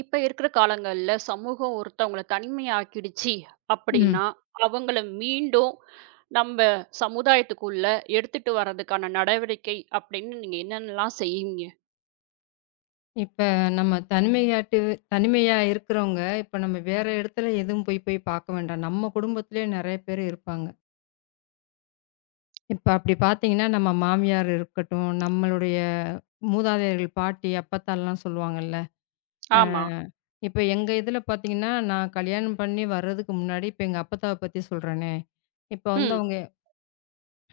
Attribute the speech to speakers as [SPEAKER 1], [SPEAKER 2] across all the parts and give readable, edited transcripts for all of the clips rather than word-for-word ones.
[SPEAKER 1] இப்ப இருக்கிற காலங்கள்ல சமூகம் ஒருத்தவங்கள தனிமையாக்கிடுச்சு
[SPEAKER 2] ம்.
[SPEAKER 1] அப்படின்னா, அவங்கள மீண்டும் நம்ப சமுதாயத்துக்குள்ள எடுத்துட்டு வரதுக்கான நடவடிக்கை அப்படின்னு நீங்க என்னென்னலாம் செய்வீங்க?
[SPEAKER 2] இப்ப நம்ம தனிமையா இருக்கிறவங்க, இப்ப நம்ம வேற இடத்துல எதுவும் போய் போய் பார்க்க வேண்டாம். நம்ம குடும்பத்திலேயே நெறைய பேர் இருப்பாங்க. இப்ப அப்படி பார்த்தீங்கன்னா, நம்ம மாமியார் இருக்கட்டும், நம்மளுடைய மூதாதையர்கள், பாட்டி, அப்பத்தாலாம் சொல்லுவாங்கல்ல. அ
[SPEAKER 1] ஆமா.
[SPEAKER 2] இப்ப எங்க இதில பார்த்தீங்கன்னா, நான் கல்யாணம் பண்ணி வர்றதுக்கு முன்னாடி, இப்ப எங்க அப்பத்தாவ பத்தி சொல்றேனே. இப்ப வந்து
[SPEAKER 1] ம்.
[SPEAKER 2] அவங்க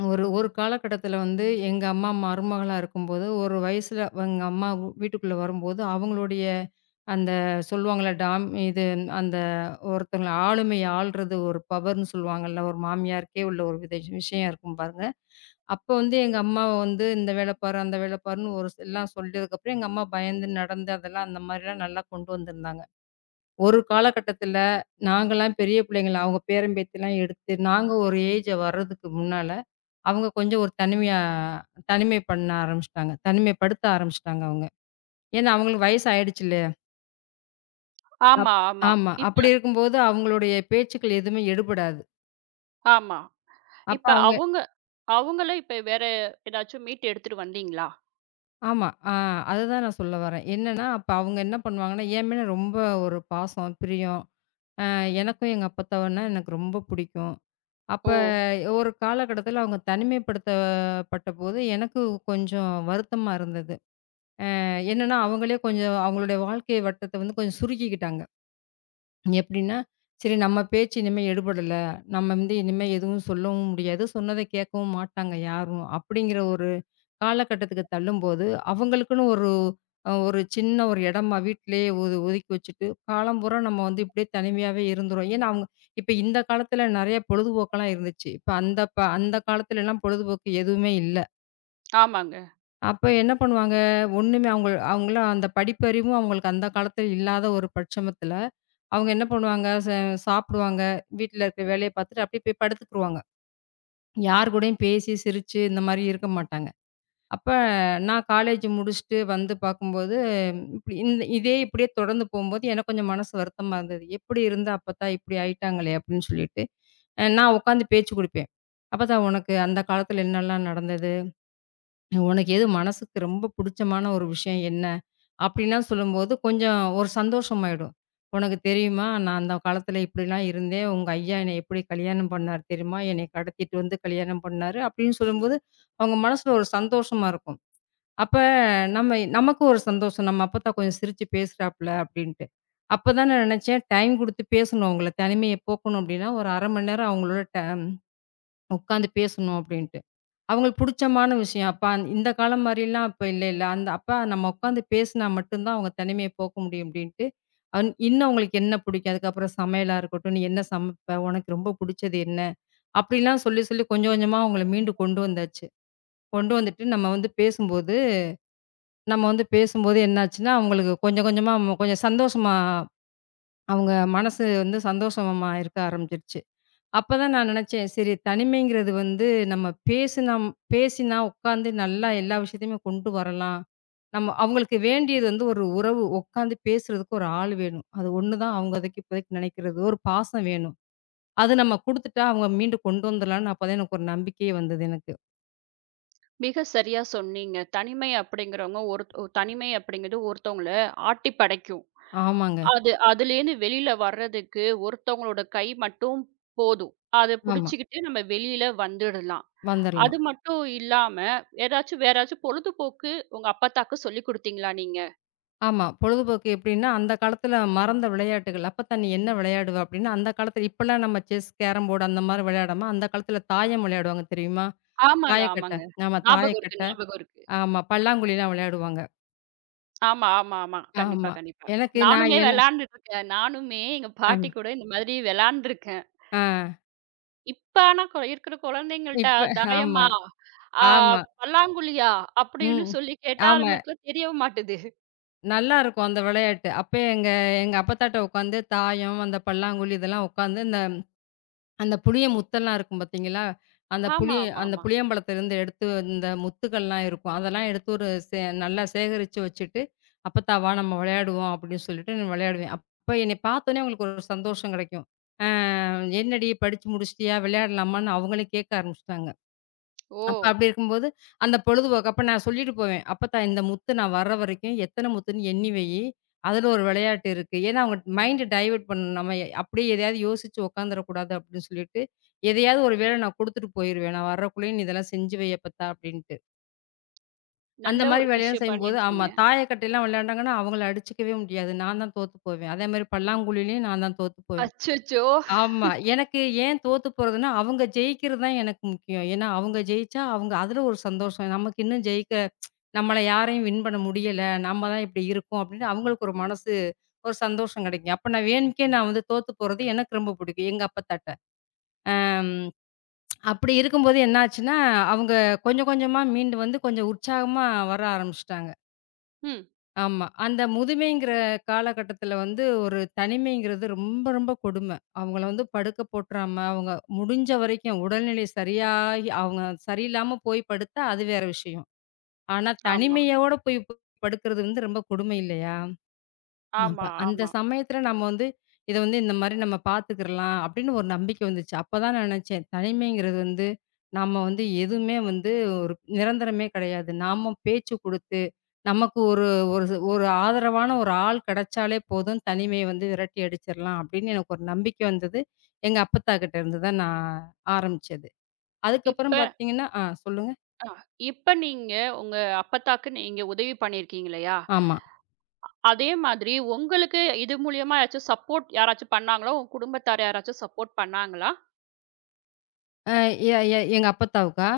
[SPEAKER 2] ஒரு ஒரு காலகட்டத்தில வந்து எங்க அம்மா மருமகளா இருக்கும்போது, ஒரு வயசுல எங்க அம்மா வீட்டுக்குள்ள வரும்போது, அவங்களுடைய அந்த சொல்லுவாங்கல்ல டாம் இது அந்த ஒருத்தவங்கள ஆளுமை ஆள்றது ஒரு பவர்ன்னு சொல்லுவாங்கல்ல, ஒரு மாமியாருக்கே உள்ள ஒரு வித விஷயம் இருக்கும் பாருங்க. அப்போ வந்து எங்க அம்மாவ வந்து இந்த வேல பாரு, அந்த வேல பாருன்னு ஒரு எல்லாம் சொல்லியதுக்கப்புறம் எங்க அம்மா பயந்து நடந்து அதெல்லாம் அந்த மாரிலாம் நல்லா கொண்டு வந்திருந்தாங்க. ஒரு காலகட்டத்தில நாங்கலாம் பெரிய பிள்ளைங்கள அவங்க பேரன் பேத்திலாம் எடுத்து, நாங்க ஒரு ஏஜ் வர்றதுக்கு முன்னால அவங்க கொஞ்சம் ஒரு தனிமையா தனிமை பண்ண ஆரம்பிச்சுட்டாங்க. தனிமைப்படுத்த ஆரம்பிச்சுட்டாங்க அவங்க. ஏன்னா அவங்களுக்கு வயசு ஆயிடுச்சு இல்லையா? அப்
[SPEAKER 1] ஆமா, ஆமா.
[SPEAKER 2] ஆமா.
[SPEAKER 1] இப்ப
[SPEAKER 2] அப்படி இருக்கும்போது அவங்களுடைய பேச்சுக்கள் எதுவுமே எடுபடாது.
[SPEAKER 1] ஆமா.
[SPEAKER 2] அப்ப
[SPEAKER 1] இப்ப
[SPEAKER 2] அவங்க
[SPEAKER 1] அவங்க அவங்கள இப்ப வேற ஏதாச்சும் மீட்டு எடுத்துட்டு வந்தீங்களா?
[SPEAKER 2] ஆமா. அததான் நான் சொல்ல வரேன். என்னன்னா, அப்ப அவங்க என்ன பண்ணுவாங்கன்னா, என் மேல ரொம்ப ஒரு பாசம், பிரியம். அ எனக்கும் எங்க அப்பத்தாவுன்னா எனக்கு ரொம்ப பிடிக்கும். அப்ப
[SPEAKER 1] ஓ!
[SPEAKER 2] ஒரு காலகட்டத்தில அவங்க தனிமைப்படுத்தப்பட்டபோது எனக்கு கொஞ்சம் வருத்தமா இருந்தது. என்னன்னா, அவங்களே கொஞ்சம் அவங்களுடைய வாழ்க்கை வட்டத்த வந்து கொஞ்சம் சுருக்கிக்கிட்டாங்க. எப்படின்னா, சரி நம்ம பேச்சு இனிமே எடுபடல. நம்ம வந்து இனிமே எதுவும் சொல்லவும் முடியாது. சொன்னத கேட்கவும் மாட்டாங்க யாரும். அப்படிங்கிற ஒரு காலகட்டத்துக்கு தள்ளும்போது, அவங்களுக்குன்னு ஒரு சின்ன ஒரு இடமா வீட்டிலேயே ஒதுக்கி வச்சுட்டு, காலம் பூரா நம்ம வந்து இப்படியே தனிமையாவே இருந்துரும். ஏன்னா, அவங்க இப்ப இந்த காலத்துல நெறைய பொழுதுபோக்கெல்லாம் இருந்துச்சு. இப்ப அந்த அந்த காலத்துலலாம் பொழுதுபோக்கு எதுவுமே இல்ல.
[SPEAKER 1] ஆமாங்க.
[SPEAKER 2] அப்ப என்ன பண்ணுவாங்க, ஒண்ணுமே அவங்க அவங்கலாம் அந்த படிப்பறிவும் அவங்களுக்கு அந்த காலத்துல இல்லாத ஒரு பட்சமத்துல, அவங்க என்ன பண்ணுவாங்க, சாப்பிடுவாங்க, வீட்ல இருக்க வேலைய பார்த்துட்டு அப்படியே போய் படுத்துக்குருவாங்க. யார் கூடயும் பேசி, சிரிச்சு இந்த மாரி இருக்க மாட்டாங்க. அப்ப நான் காலேஜ் முடிச்சுட்டு வந்து பார்க்கும்போது, ம், இப்படி இந்த இதே இப்படியே தொடர்ந்து போம்போது எனக்கு கொஞ்சம் மனசு வருத்தமா இருந்தது. எப்படி இருந்து அப்பத்தா இப்படி ஆயிட்டாங்களே அப்படின்னு சொல்லிட்டு, நான் உட்காந்து பேச்சு குடுப்பேன். "அப்பத்தா உனக்கு அந்த காலத்துல என்னலாம் நடந்தது? உனக்கு எது மனசுக்கு ரொம்ப புடிச்சமான ஒரு விஷயம் என்ன?" அப்டின்லாம் சொல்லும்போது கொஞ்சம் ஒரு சந்தோஷமாயிடும். "உனக்கு தெரியுமா? நான் அந்த காலத்துல இப்டிலாம் இருந்தேன். உங்க ஐயா என்னை எப்டி கல்யாணம் பண்ணாரு தெரியுமா? என்னை கடத்திட்டு வந்து கல்யாணம் பண்ணாரு." அப்டின்னு சொல்லும்போது அவங்க மனசுல ஒரு சந்தோஷமா இருக்கும். அப்ப நமக்கு ஒரு சந்தோஷம். நம்ம அப்பத்தா கொஞ்சம் சிரிச்சு பேசுறாப்ல அப்டின்ட்டு. அப்பதான் நான் நெனச்சேன் டைம் குடுத்து பேசணும் அவங்கள. தனிமைய போக்கணும் அப்டின்னா ஒரு 1/2 மணி நேரம் அவங்களோட உட்காந்து பேசணும் அப்டின்ட்டு. அவங்களுக்கு புடிச்சமான விஷயம். அப்ப இந்த காலம் மாரிலாம் அப்ப இல்லைல்ல. அந்த அப்ப நம்ம உட்காந்து பேசினா மட்டும் தான் அவங்க தனிமைய போக்க முடியும் அப்டின்ட்டு, இன்னும் உங்களுக்கு என்ன பிடிக்கும்? அதுக்கப்புறம் சமையலா இருக்கட்டும், "நீ என்ன சமைப்ப? உனக்கு ரொம்ப புடிச்சது என்ன?" அப்டிலாம் சொல்லி சொல்லி கொஞ்சம் கொஞ்சமா அவங்கள மீண்டு கொண்டு வந்தாச்சு. கொண்டு வந்துட்டு நம்ம வந்து பேசும்போது என்னாச்சுன்னா, அவங்களுக்கு கொஞ்சம் கொஞ்சமா கொஞ்சம் சந்தோஷமா அவங்க மனசு வந்து சந்தோஷமா இருக்க ஆரம்பிச்சுருச்சு. அப்பதான் நான் நினைச்சேன், சரி தனிமைங்கிறது வந்து நம்ம பேசினா உட்காந்து நல்லா எல்லா விஷயத்தையுமே கொண்டு வரலாம். நம்ம அவங்களுக்கு வேண்டியது வந்து ஒரு உறவு. உட்காந்து பேசுறதுக்கு ஒரு ஆள் வேணும். அது ஒண்ணுதான் அவங்க அதுக்கு இப்போதைக்கு நினைக்கிறது. ஒரு பாசம் வேணும். அது நம்ம குடுத்துட்டா அவங்க மீண்டும் கொண்டு வந்துடலாம்னு அப்பதான் எனக்கு ஒரு நம்பிக்கையே வந்தது எனக்கு.
[SPEAKER 1] மிக சரியா சொன்னீங்க. தனிமை அப்படிங்கிறது ஒருத்தவங்கள ஆட்டிப்படைக்கும்.
[SPEAKER 2] ஆமாங்க.
[SPEAKER 1] அதுலேருந்து வெளியில வர்றதுக்கு ஒருத்தவங்களோட கை மட்டும் போதும். அத
[SPEAKER 2] ஆமா.
[SPEAKER 1] புடிச்சுக்கிட்டு நம்ம வெளியில வந்துடலாம். அது
[SPEAKER 2] வந்துரலாம்.
[SPEAKER 1] மட்டும் இல்லாம, வேற ஏதாச்சும் பொழுதுபோக்கு உங்க அப்பத்தாக்கு சொல்லிக் குடுத்தீங்களா நீங்க?
[SPEAKER 2] ஆமா. பொழுதுபோக்கு எப்படின்னா, அந்த காலத்துல மறந்த விளையாட்டுகள். "அப்பத்தா நீ என்ன விளையாடுவ?" அப்படின்னா, அந்த காலத்துல இப்பலாம் நம்ம செஸ், கேரம் போர்டு அந்த மாரி விளையாடாம, அந்த காலத்துல தாயம் விளையாடுவாங்க தெரியுமா?
[SPEAKER 1] ஆமாங்க,
[SPEAKER 2] தாயக்கட்ட.
[SPEAKER 1] ஆமாங்க.
[SPEAKER 2] ஆமா
[SPEAKER 1] ஞாபகம்
[SPEAKER 2] தாயக்கட்ட.
[SPEAKER 1] இருக்கு, ஞாபகம் இருக்கு.
[SPEAKER 2] ஆமா. பல்லாங்குழிலாம் விளையாடுவாங்க.
[SPEAKER 1] ஆமா, ஆமா, ஆமா. கண்டிப்பா,
[SPEAKER 2] ஆமா.
[SPEAKER 1] கண்டிப்பா.
[SPEAKER 2] எனக்கு நான்
[SPEAKER 1] நானுமே
[SPEAKER 2] என்ன
[SPEAKER 1] விளையாண்டுட்டுருக்கேன். நானுமே எங்க
[SPEAKER 2] அம்.
[SPEAKER 1] பாட்டி கூட இந்த மாதிரி விளையாண்டுருக்கேன்.
[SPEAKER 2] ஆ
[SPEAKER 1] இப்ப ஆனா இருக்கிற குழந்தைங்கள்ட்ட
[SPEAKER 2] இப்ப ஆமா,
[SPEAKER 1] தாயமா, ஆ
[SPEAKER 2] ஆமா.
[SPEAKER 1] பல்லாங்குழியா அப்படின்னு
[SPEAKER 2] ம்.
[SPEAKER 1] சொல்லி கேட்டா,
[SPEAKER 2] ஆமா.
[SPEAKER 1] அதுங்களுக்குலாம் தெரிய மாட்டுது.
[SPEAKER 2] நல்லாருக்கும் அந்த விளையாட்டு. அப்பயே எங்க எங்க அப்பத்தாட்ட உட்காந்து தாயம், அந்த பல்லாங்குழி இதெல்லாம் உட்காந்து இந்த அந்த புளிய முத்தெல்லாம் இருக்கும் பார்த்தீங்களா? அந்த
[SPEAKER 1] ஆமா,
[SPEAKER 2] புளிய
[SPEAKER 1] ஆமா,
[SPEAKER 2] அந்த
[SPEAKER 1] ஆமா.
[SPEAKER 2] புளியம்பழத்திலிருந்து எடுத்து இந்த முத்துக்கள்லாம் இருக்கும். அதெல்லாம் எடுத்து ஒரு நல்லா சேகரிச்சு வச்சுட்டு, "அப்பத்தா வா நம்ம விளையாடுவோம்" அப்படின்னு சொல்லிட்டு நான் விளையாடுவேன். அப்ப என்னைய பார்த்தோனே அவங்களுக்கு ஒரு சந்தோஷம் கிடைக்கும். "என்னடி படிச்சு முடிச்சுட்டியா? விளையாடலாமான்னு?" அவங்களே கேட்க ஆரம்பிச்சுட்டாங்க.
[SPEAKER 1] ஓ!
[SPEAKER 2] அப்ப அப்படி இருக்கும்போது, அந்த பொழுதுபோக்கு அப்ப நான் சொல்லிட்டு போவேன். "அப்பத்தா இந்த முத்து நான் வர்ற வரைக்கும் எத்தன முத்துன்னு எண்ணி வையி. அதுல ஒரு விளையாட்டு இருக்கு." ஏன்னா அவங்க மைண்ட் டைவர்ட் பண்ணணும். நம்ம அப்படியே எதையாவது யோசிச்சு உட்காந்துறக்கூடாது அப்படின்னு சொல்லிட்டு, எதையாவது ஒரு வேலை நான் குடுத்துட்டு போயிருவேன். "நான் வர்றக்குள்ளயும் நீ இதெல்லாம் செஞ்சு வை அப்பத்தா" அப்படின்ட்டு. அந்த
[SPEAKER 1] நல்ல
[SPEAKER 2] மாரி
[SPEAKER 1] ஒரு
[SPEAKER 2] வேலையெல்லாம்
[SPEAKER 1] விஷயம்
[SPEAKER 2] செய்யும்போது ஆமா,
[SPEAKER 1] பண்ணியிருக்கீங்க.
[SPEAKER 2] தாயக்கட்டைலாம் விளையாண்டாங்கன்னா, அவங்கள அடிச்சுக்கவே முடியாது. நான் தான் தோத்து போவேன். அதேமாரி பல்லாங்குழிலயும் நான் தான் தோத்து போவேன்.
[SPEAKER 1] அச்சச்சோ!
[SPEAKER 2] ஆமா. எனக்கு ஏன் தோத்து போறதுன்னா, அவங்க ஜெயிக்கிறது தான் எனக்கு முக்கியம். ஏன்னா, அவங்க ஜெயிச்சா அவங்க அதுல ஒரு சந்தோஷம். நமக்கு இன்னும் ஜெயிக்க நம்மள யாரையும் வின் பண்ண முடியல. நம்ம தான் இப்படி இருக்கோம் அப்படின்னு அவங்களுக்கு ஒரு மனசு ஒரு சந்தோஷம் கிடைக்கும். அப்ப நான் வேணும்க்கே நான் வந்து தோத்து போறது எனக்கு ரொம்ப பிடிக்கும். எங்க அப்பத்தாட்ட. ம். அப்படி இருக்கும்போது என்னாச்சுன்னா, அவங்க கொஞ்சம் கொஞ்சமா மீண்டு வந்து கொஞ்சம் உற்சாகமா வர ஆரம்பிச்சுட்டாங்க.
[SPEAKER 1] ம்.
[SPEAKER 2] ஆமா. அந்த முதுமைங்கிற காலகட்டத்தில வந்து ஒரு தனிமைங்கிறது ரொம்ப, ரொம்ப கொடும. அவங்கள வந்து படுக்க போட்டுறாம, அவங்க முடிஞ்ச வரைக்கும் உடல்நிலை சரியாகி அவங்க சரியில்லாம போய் படுத்தா அது வேற விஷயம். ஆனா,
[SPEAKER 1] ஆமா,
[SPEAKER 2] தனிமையோட போய் படுக்கிறது வந்து ரொம்ப கொடுமை இல்லையா?
[SPEAKER 1] ஆமா,
[SPEAKER 2] அப்ப அந்த
[SPEAKER 1] ஆமா.
[SPEAKER 2] சமயத்துல நம்ம வந்து, இத வந்து இந்த மாரி நம்ம பாத்துக்கிறலாம் அப்படின்னு ஒரு நம்பிக்கை வந்துச்சு. அப்பதான் நான் நெனச்சேன், தனிமைங்கிறது வந்து நம்ம வந்து எதுவுமே வந்து ஒரு நிரந்தரமே கெடையாது. நாம பேச்சு குடுத்து, நமக்கு ஒரு ஒரு ஒரு ஆதரவான ஒரு ஆள் கெடைச்சாலே போதும், தனிமைய வந்து விரட்டி அடிச்சிரலாம் அப்படின்னு எனக்கு ஒரு நம்பிக்கை வந்தது. எங்க அப்பத்தா கிட்ட இருந்து தான் நான் ஆரம்பிச்சது.
[SPEAKER 1] இப்ப
[SPEAKER 2] அதுக்கப்புறம் பாத்தீங்கன்னா ஆ சொல்லுங்க.
[SPEAKER 1] அ இப்ப நீங்க உங்க அப்பத்தாக்கு நீங்க உதவி பண்ணியிருக்கீங்க இல்லையா?
[SPEAKER 2] ஆமா.
[SPEAKER 1] அதே மாதிரி உங்களுக்கு இது மூலியமா யாராச்சும் பண்ணாங்களா? உங்க குடும்பத்தார் யாராச்சும் சப்போர்ட் பண்ணாங்களா?
[SPEAKER 2] அ எ எ எங்க அப்பத்தாவுக்கா?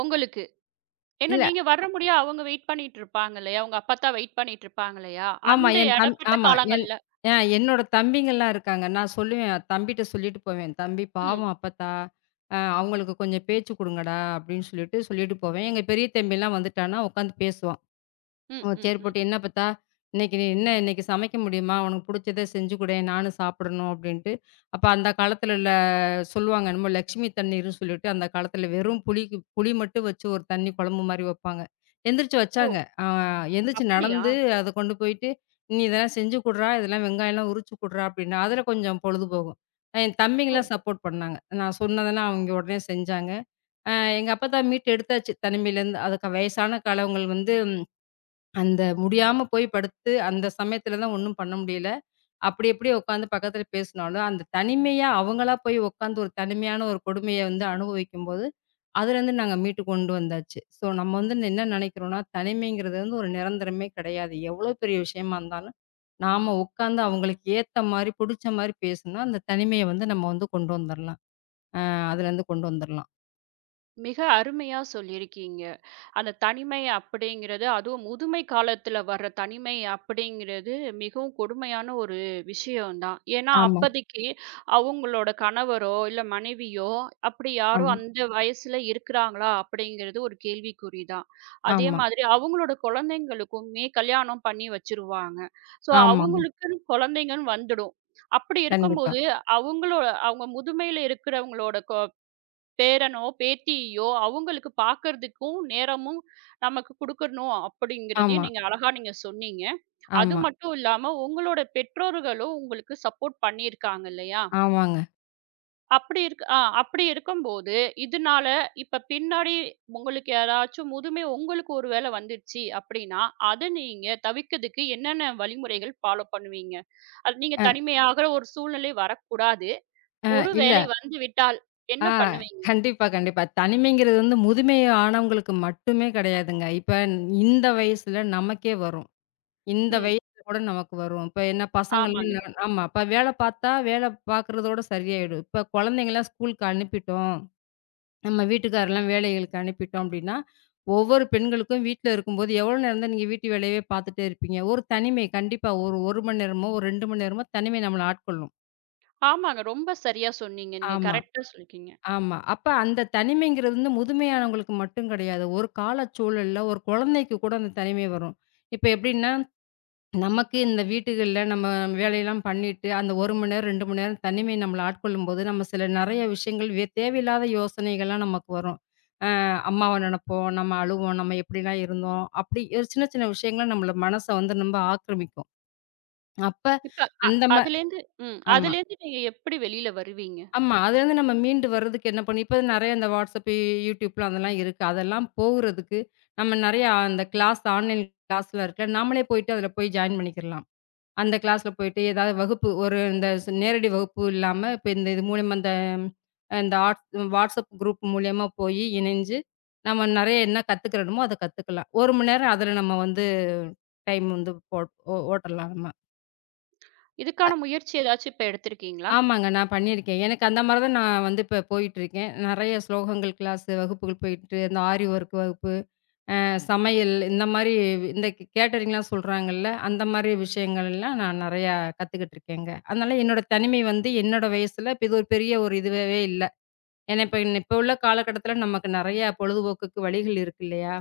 [SPEAKER 1] உங்களுக்கு. ஏன்னா நீங்க வர முடிய அவங்க வெயிட் பண்ணிட்டு இருப்பாங்க இல்லையா? உங்க அப்பத்தா வெயிட் பண்ணிட்டு இருப்பாங்க இல்லையா?
[SPEAKER 2] ஆமா.
[SPEAKER 1] அந்த
[SPEAKER 2] என் தம்
[SPEAKER 1] இடைப்பட்ட
[SPEAKER 2] ஆமா.
[SPEAKER 1] காலங்கள்ல.
[SPEAKER 2] என்னோட தம்பிங்கலாம் இருக்காங்க. நான் சொல்லுவேன், தம்பிட்ட சொல்லிட்டு போவேன். "தம்பி
[SPEAKER 1] ம்,
[SPEAKER 2] பாவம் அப்பத்தா, அவங்களுக்கு கொஞ்சம் பேச்சு குடுங்கடா" அப்படின்னு சொல்லிட்டு, சொல்லிட்டு போவேன். எங்க பெரிய தம்பிலாம் வந்துட்டான்னா, உட்காந்து பேசுவான்.
[SPEAKER 1] ம்,
[SPEAKER 2] ஓ!
[SPEAKER 1] ம்,
[SPEAKER 2] சரி
[SPEAKER 1] ம்.
[SPEAKER 2] போட்டு என்ன பார்த்தா, "இன்னைக்கு நீ என்ன இன்னைக்கு சமைக்க முடியுமா? உனக்கு புடிச்சத செஞ்சு குடேன், நானும் சாப்பிடணும்." அப்படின்ட்டு. அப்ப அந்த காலத்துல உள்ள சொல்லுவாங்க, என்னமோ லக்ஷ்மி தண்ணீர்ன்னு சொல்லிட்டு, அந்த காலத்துல வெறும் புளிக்கு புளி மட்டும் வச்சு ஒரு தண்ணி குழம்பு மாரி வப்பாங்க. எந்திரிச்சு
[SPEAKER 1] ஓ!
[SPEAKER 2] வச்சாங்க. அ எந்திரிச்சு
[SPEAKER 1] அப்படியா?
[SPEAKER 2] நடந்து அத கொண்டு போயிட்டு, "நீ இதெல்லாம் செஞ்சு குட்றா, இதெல்லாம் வெங்காயம்லாம் உரிச்சு குட்றா" அப்படின்னா, அதுல கொஞ்சம் பொழுது போகும். என் தம்பிங்கலாம்
[SPEAKER 1] ஓ!
[SPEAKER 2] சப்போர்ட் பண்ணாங்க. நான் சொன்னதெல்லாம் அவிங்க உடனே செஞ்சாங்க. அ எங்க அப்பத்தான் மீட்டு எடுத்தாச்சு தனிமையிலேருந்து. அதுக்கு வயசான காலங்கள் வந்து அந்த முடியாம போய் படுத்து, அந்த சமயத்துல தான் ஒண்ணும் பண்ண முடியல. அப்படி இப்படி உட்காந்து பக்கத்துல பேசினாலும், அந்த தனிமையா அவங்களா போய் உட்காந்து ஒரு தனிமையான ஒரு கொடுமைய வந்து அனுபவிக்கும்போது, அதுலேருந்து நாங்க மீட்டு கொண்டு வந்தாச்சு. ஸோ நம்ம வந்து என்ன நினைக்கிறோம்னா, தனிமைங்கிறது வந்து ஒரு நிரந்தரமே கிடையாது. எவ்வளோ பெரிய விஷயமா இருந்தாலும், நாம உட்காந்து அவங்களுக்கு ஏத்த மாரி, புடிச்ச மாரி பேசுனா, அந்த தனிமைய வந்து நம்ம வந்து கொண்டு வந்துரலாம். அதுலேருந்து கொண்டு வந்துரலாம்.
[SPEAKER 1] மிக அருமையா சொல்லியிருக்கீங்க. அந்த தனிமை அப்படிங்கிறது, அதுவும் முதுமை காலத்துல வர்ற தனிமை அப்படிங்கிறது மிகவும் கொடுமையான ஒரு விஷயம் தான். ஏன்னா,
[SPEAKER 2] ஆமா,
[SPEAKER 1] அப்பதைக்கு அவங்களோட கணவரோ, இல்ல மனைவியோ அப்படி
[SPEAKER 2] ஆமா,
[SPEAKER 1] யாரும் அந்த வயசுல இருக்கிறாங்களா? அப்படிங்கிறது ஒரு கேள்விக்குறி தான். அதே
[SPEAKER 2] ஆமா,
[SPEAKER 1] மாதிரி அவங்களோட குழந்தைங்களுக்குமே கல்யாணம் பண்ணி வச்சுருவாங்க. ஸோ,
[SPEAKER 2] ஆமாங்க.
[SPEAKER 1] அவங்களுக்குன்னு குழந்தைங்கன்னு வந்துடும். அப்படி
[SPEAKER 2] கண்டிப்பா.
[SPEAKER 1] இருக்கும்போது, அவங்களோ அவங்க முதுமையில இருக்கிறவங்களோட பேரனோ, பேத்தியோ அவங்களுக்கு பார்க்கறதுக்கும் நேரமும் நமக்கு குடுக்கணும்
[SPEAKER 2] ஆமா,
[SPEAKER 1] அப்படிங்கிறதையும் நீங்க அழகா சொன்னீங்க. அது
[SPEAKER 2] ஆமா,
[SPEAKER 1] மட்டும் இல்லாம உங்களோட பெற்றோர்களும் உங்களுக்கு சப்போர்ட் பண்ணியிருக்காங்க இல்லையா?
[SPEAKER 2] ஆமாங்க.
[SPEAKER 1] அப்படி இருக்கும்போது, இதனால இப்ப பின்னாடி உங்களுக்கு யாராச்சும் முதுமை உங்களுக்கு ஒரு வேளை வந்துடுச்சு அப்படின்னா, அத நீங்க தவிர்க்கிறதுக்கு என்னென்ன வழிமுறைகள் ஃபாலோ பண்ணுவீங்க? அது நீங்க
[SPEAKER 2] அ,
[SPEAKER 1] தனிமையாகுற ஒரு சூழ்நிலை வரக்கூடாது.
[SPEAKER 2] அ
[SPEAKER 1] ஒரு
[SPEAKER 2] இல்ல
[SPEAKER 1] வேளை வந்து விட்டால்
[SPEAKER 2] ஆ,
[SPEAKER 1] என்ன பண்ணுவீங்க?
[SPEAKER 2] கண்டிப்பா, கண்டிப்பா. தனிமைங்கிறது வந்து முதுமை ஆனவங்களுக்கு மட்டுமே கிடையாதுங்க. இப்ப இந்த வயசுல நமக்கே வரும். இந்த
[SPEAKER 1] ம்.
[SPEAKER 2] வயசுல கூட நமக்கு வரும். இப்ப என்ன பசங்கள்லாம்
[SPEAKER 1] ஆமாங்க.
[SPEAKER 2] ஆமா. இப்ப வேலை பார்த்தா, வேலை பார்க்குறதோட சரியாயிடும். இப்ப குழந்தைங்கலாம் ஸ்கூலுக்கு அனுப்பிட்டோம். நம்ம வீட்டுக்காரர்லாம் வேலைகளுக்கு அனுப்பிட்டோம் அப்டின்னா, ஒவ்வொரு பெண்களுக்கும் வீட்ல இருக்கும்போது எவ்வளோ நேரம் தான் நீங்க வீட்டு வேலையவே பார்த்துட்டே இருப்பீங்க? ஒரு தனிமை கண்டிப்பா ஒரு 1 மணி நேரமோ, ஒரு 2 மணி நேரமோ தனிமை நம்மள ஆட்கொள்ளும்.
[SPEAKER 1] ஆமாங்க. ரொம்ப சரியா சொன்னீங்க. நீங்க
[SPEAKER 2] ஆமா.
[SPEAKER 1] கரெக்ட்டா சொல்லிருக்கீங்க.
[SPEAKER 2] ஆமா. அப்ப அந்த தனிமைங்கிறது வந்து முதுமையானவங்களுக்கு மட்டும் கிடையாது. ஒரு காலச்சூழல்ல ஒரு குழந்தைக்கு கூட அந்த தனிமை வரும். இப்ப எப்படின்னா, நமக்கு இந்த வீட்டுகள்ல நம்ம வேலையெல்லாம் பண்ணிட்டு, அந்த 1 மணி நேரம், 2 மணி நேரம் தனிமை நம்மள ஆட்கொள்ளும்போது, நம்ம சில நிறைய விஷயங்கள் தேவையில்லாத யோசனைகள்லாம் நமக்கு வரும். அ அம்மாவ நினைப்போம், நம்ம அழுவோம், நம்ம எப்படிலாம் இருந்தோம், அப்படி ஒரு சின்ன சின்ன விஷயங்கள் நம்மள மனச வந்து ரொம்ப ஆக்கிரமிக்கும். அப்ப
[SPEAKER 1] இப்ப அ
[SPEAKER 2] அந்த மா
[SPEAKER 1] அதுலேருந்து. ம்.
[SPEAKER 2] ஆமா.
[SPEAKER 1] அதுலேருந்து நீங்க எப்படி வெளியில வருவீங்க?
[SPEAKER 2] ஆமா. அதுலேருந்து நம்ம மீண்டு வர்றதுக்கு என்ன பண்ணி இப்ப நெறைய இந்த WhatsApp, YouTubeலாம் அதெல்லாம் இருக்கு. அதெல்லாம் போகுறதுக்கு நம்ம நெறையா அந்த கிளாஸ் ஆன்லைன் கிளாஸ்லாம் இருக்குல, நாமளே போயிட்டு அதில போய் ஜாயின் பண்ணிக்கிறலாம். அந்த கிளாஸ்ல போயிட்டு ஏதாவது வகுப்பு ஒரு இந்த நேரடி வகுப்பு இல்லாம இப்ப இந்த இது மூலியமா இந்த இந்த ஆட் WhatsApp குரூப் மூலியமா போய் இணைஞ்சு, நம்ம நெறைய என்ன கத்துக்கிறோமோ அத கத்துக்கலாம். 1 மணி நேரம் அதில நம்ம வந்து டைம் வந்து போட் ஓ ஓட்டலாம் நம்ம.
[SPEAKER 1] இதுக்கான முயற்சி ஏதாச்சும் இப்ப எடுத்திருக்கீங்களா?
[SPEAKER 2] ஆமாங்க. நான் பண்ணியிருக்கேன். எனக்கு அந்த மாரி தான் நான் வந்து இப்ப போயிட்டுருக்கேன். நெறைய ஸ்லோகங்கள் கிளாஸ் வகுப்புகள் போயிட்டு, இந்த ஆரி ஒர்க் வகுப்பு, சமையல் இந்த மாரி இந்த கேட்டரிங்லாம் சொல்றாங்கல்ல, அந்த மாரி விஷயங்கள்லாம் நான் நெறையா கத்துக்கிட்டு இருக்கேங்க. அதனால என்னோட தனிமை வந்து என்னோட வயசுல இது ஒரு பெரிய ஒரு இதுவாவே இல்ல. ஏன்னா இப்ப இப்ப உள்ள காலகட்டத்தில நமக்கு நெறைய பொழுதுபோக்குக்கு வழிகள் இருக்கு இல்லையா?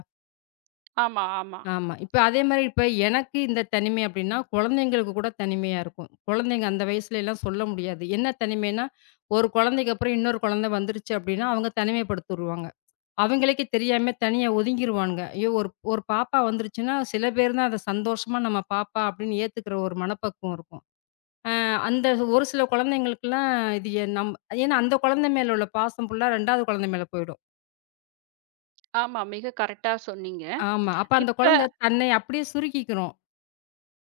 [SPEAKER 1] ஆமா, ஆமா.
[SPEAKER 2] ஆமா. இப்ப அதே மாரி இப்ப எனக்கு இந்த தனிமை அப்டின்னா, குழந்தைங்களுக்கு கூட தனிமையா இருக்கும். குழந்தைங்க அந்த வயசுலலாம் சொல்ல முடியாது. என்ன தனிமைன்னா, ஒரு குழந்தைக்கு அப்புறம் இன்னொரு குழந்தை வந்துருச்சு அப்டின்னா, அவங்க தனிமைப்படுத்திருவாங்க. அவங்களுக்கே தெரியாம தனியா ஒதுங்கிருவானுங்க. ஐயோ! ஒரு ஒரு பாப்பா வந்துருச்சுன்னா, சில பேர் தான் அத சந்தோஷமா நம்ம பாப்பா அப்டின்னு ஏத்துக்கிற ஒரு மனப்பக்குவம் இருக்கும். அ அந்த ஒரு சில குழந்தைங்களுக்குலாம் இது எ நம் ஏன்னா அந்த குழந்தை மேல உள்ள பாசம் ஃபுல்லா 2வது குழந்தை மேல போயிடும்.
[SPEAKER 1] ஆமா. மிக கரெக்ட்டா சொன்னீங்க.
[SPEAKER 2] ஆமா. அப்ப அந்த
[SPEAKER 1] இப்ப
[SPEAKER 2] குழந்தை தன்னை அப்டியே சுருக்கிக்கிரும்.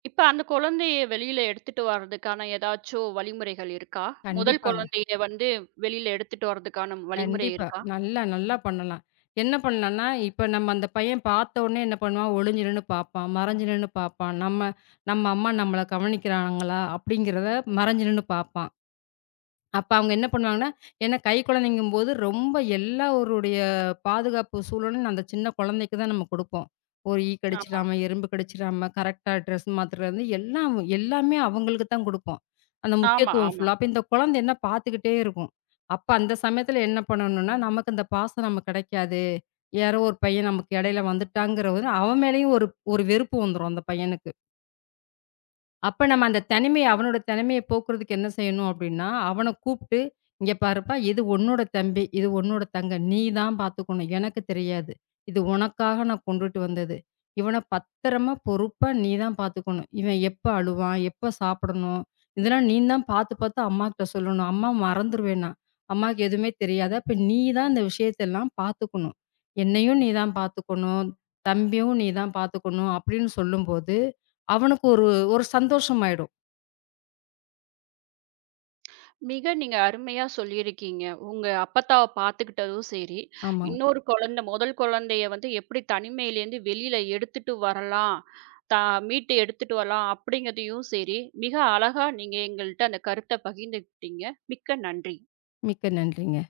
[SPEAKER 1] இப்ப அந்த குழந்தைய வெளியில எடுத்துட்டு வர்றதுக்கான ஏதாச்சும் வழிமுறைகள் இருக்கா? முதல்
[SPEAKER 2] கண்டிப்பாங்க.
[SPEAKER 1] குழந்தைய வந்து வெளியில எடுத்துட்டு வர்றதுக்கான வழிமுறை
[SPEAKER 2] கண்டிப்பா.
[SPEAKER 1] இருக்கா?
[SPEAKER 2] நல்லா, நல்லா பண்ணலாம். என்ன பண்ணலான்னா, இப்ப நம்ம அந்த பையன் பார்த்த உடனே என்ன பண்ணுவான், ஒளிஞ்சு நின்னு பார்ப்பான், மறைஞ்சு நின்னு பார்ப்பான். நம்ம நம்ம அம்மா நம்மள கவனிக்கிறாங்களா அப்படிங்கிறத மறைஞ்சு நின்னு பார்ப்பான். அப்ப அவங்க என்ன பண்ணுவாங்கன்னா, ஏன்னா கை குழந்தைங்கும்போது ரொம்ப எல்லாருடைய பாதுகாப்பு சூழலும் அந்த சின்ன குழந்தைக்கு தான் நம்ம குடுப்போம். ஒரு ஈ
[SPEAKER 1] ஆமா.
[SPEAKER 2] கடிச்சிடாம, எறும்பு கடிச்சிடாம, கரெக்ட்டா ட்ரெஸ் மாத்துறதுலருந்து எல்லாம் எல்லாமே அவங்களுக்கு தான் குடுப்போம். அந்த
[SPEAKER 1] ஆமா,
[SPEAKER 2] முக்கியத்துவம்
[SPEAKER 1] ஆமா.
[SPEAKER 2] ஃபுல்லா. அப்ப இந்த குழந்தை என்ன பார்த்துக்கிட்டே இருக்கும். அப்ப அந்த சமயத்துல என்ன பண்ணணும்னா, நமக்கு இந்த பாசம் நம்ம கிடைக்காது. யாரோ ஒரு பையன் நமக்கு இடையில வந்துட்டாங்கிற ஒரு அவன் மேலயும் ஒரு ஒரு வெறுப்பு வந்துரும் அந்த பையனுக்கு. அப்ப நம்ம அந்த தனிமைய அவனோட தனிமைய போக்குறதுக்கு என்ன செய்யணும் அப்டின்னா, அவன கூப்ட்டு, "இங்க பாருப்பா, இது உன்னோட தம்பி, இது உன்னோட தங்க. நீ தான் பாத்துக்கணும். எனக்கு தெரியாது. இது உனக்காக நான் கொண்டுட்டு வந்தது. இவன பத்திரமா, பொறுப்பா நீ தான் பாத்துக்கணும். இவன் எப்ப அழுவான், எப்ப சாப்பிடணும், இதெல்லாம் நீ தான் பாத்து, பாத்து அம்மாகிட்ட சொல்லணும். அம்மா மறந்துருவேணாம். அம்மாக்கு எதுவுமே தெரியாது. அப்ப நீ தான் இந்த விஷயத்தெல்லாம் பாத்துக்கணும். என்னையும் நீ தான் பாத்துக்கணும். தம்பியும் நீ தான் பாத்துக்கணும்" அப்டின்னு சொல்லும்போது அவனுக்கு ஒரு ஒரு சந்தோஷமாயிடும்.
[SPEAKER 1] மிக நீங்க அருமையா சொல்லியிருக்கீங்க. உங்க அப்பத்தாவ பார்த்துக்கிட்டதும் சரி,
[SPEAKER 2] ஆமாங்க.
[SPEAKER 1] இன்னொரு குழந்தை முதல் குழந்தைய வந்து எப்படி தனிமையிலேருந்து வெளியில எடுத்துட்டு வரலாம், தா மீட்டு எடுத்துட்டு வரலாம் அப்படிங்கிறதையும் சரி, மிக அழகா நீங்க எங்கள்ட்ட அந்த கருத்த பகிர்ந்துக்கிட்டீங்க. மிக்க நன்றி.
[SPEAKER 2] மிக்க நன்றிங்க.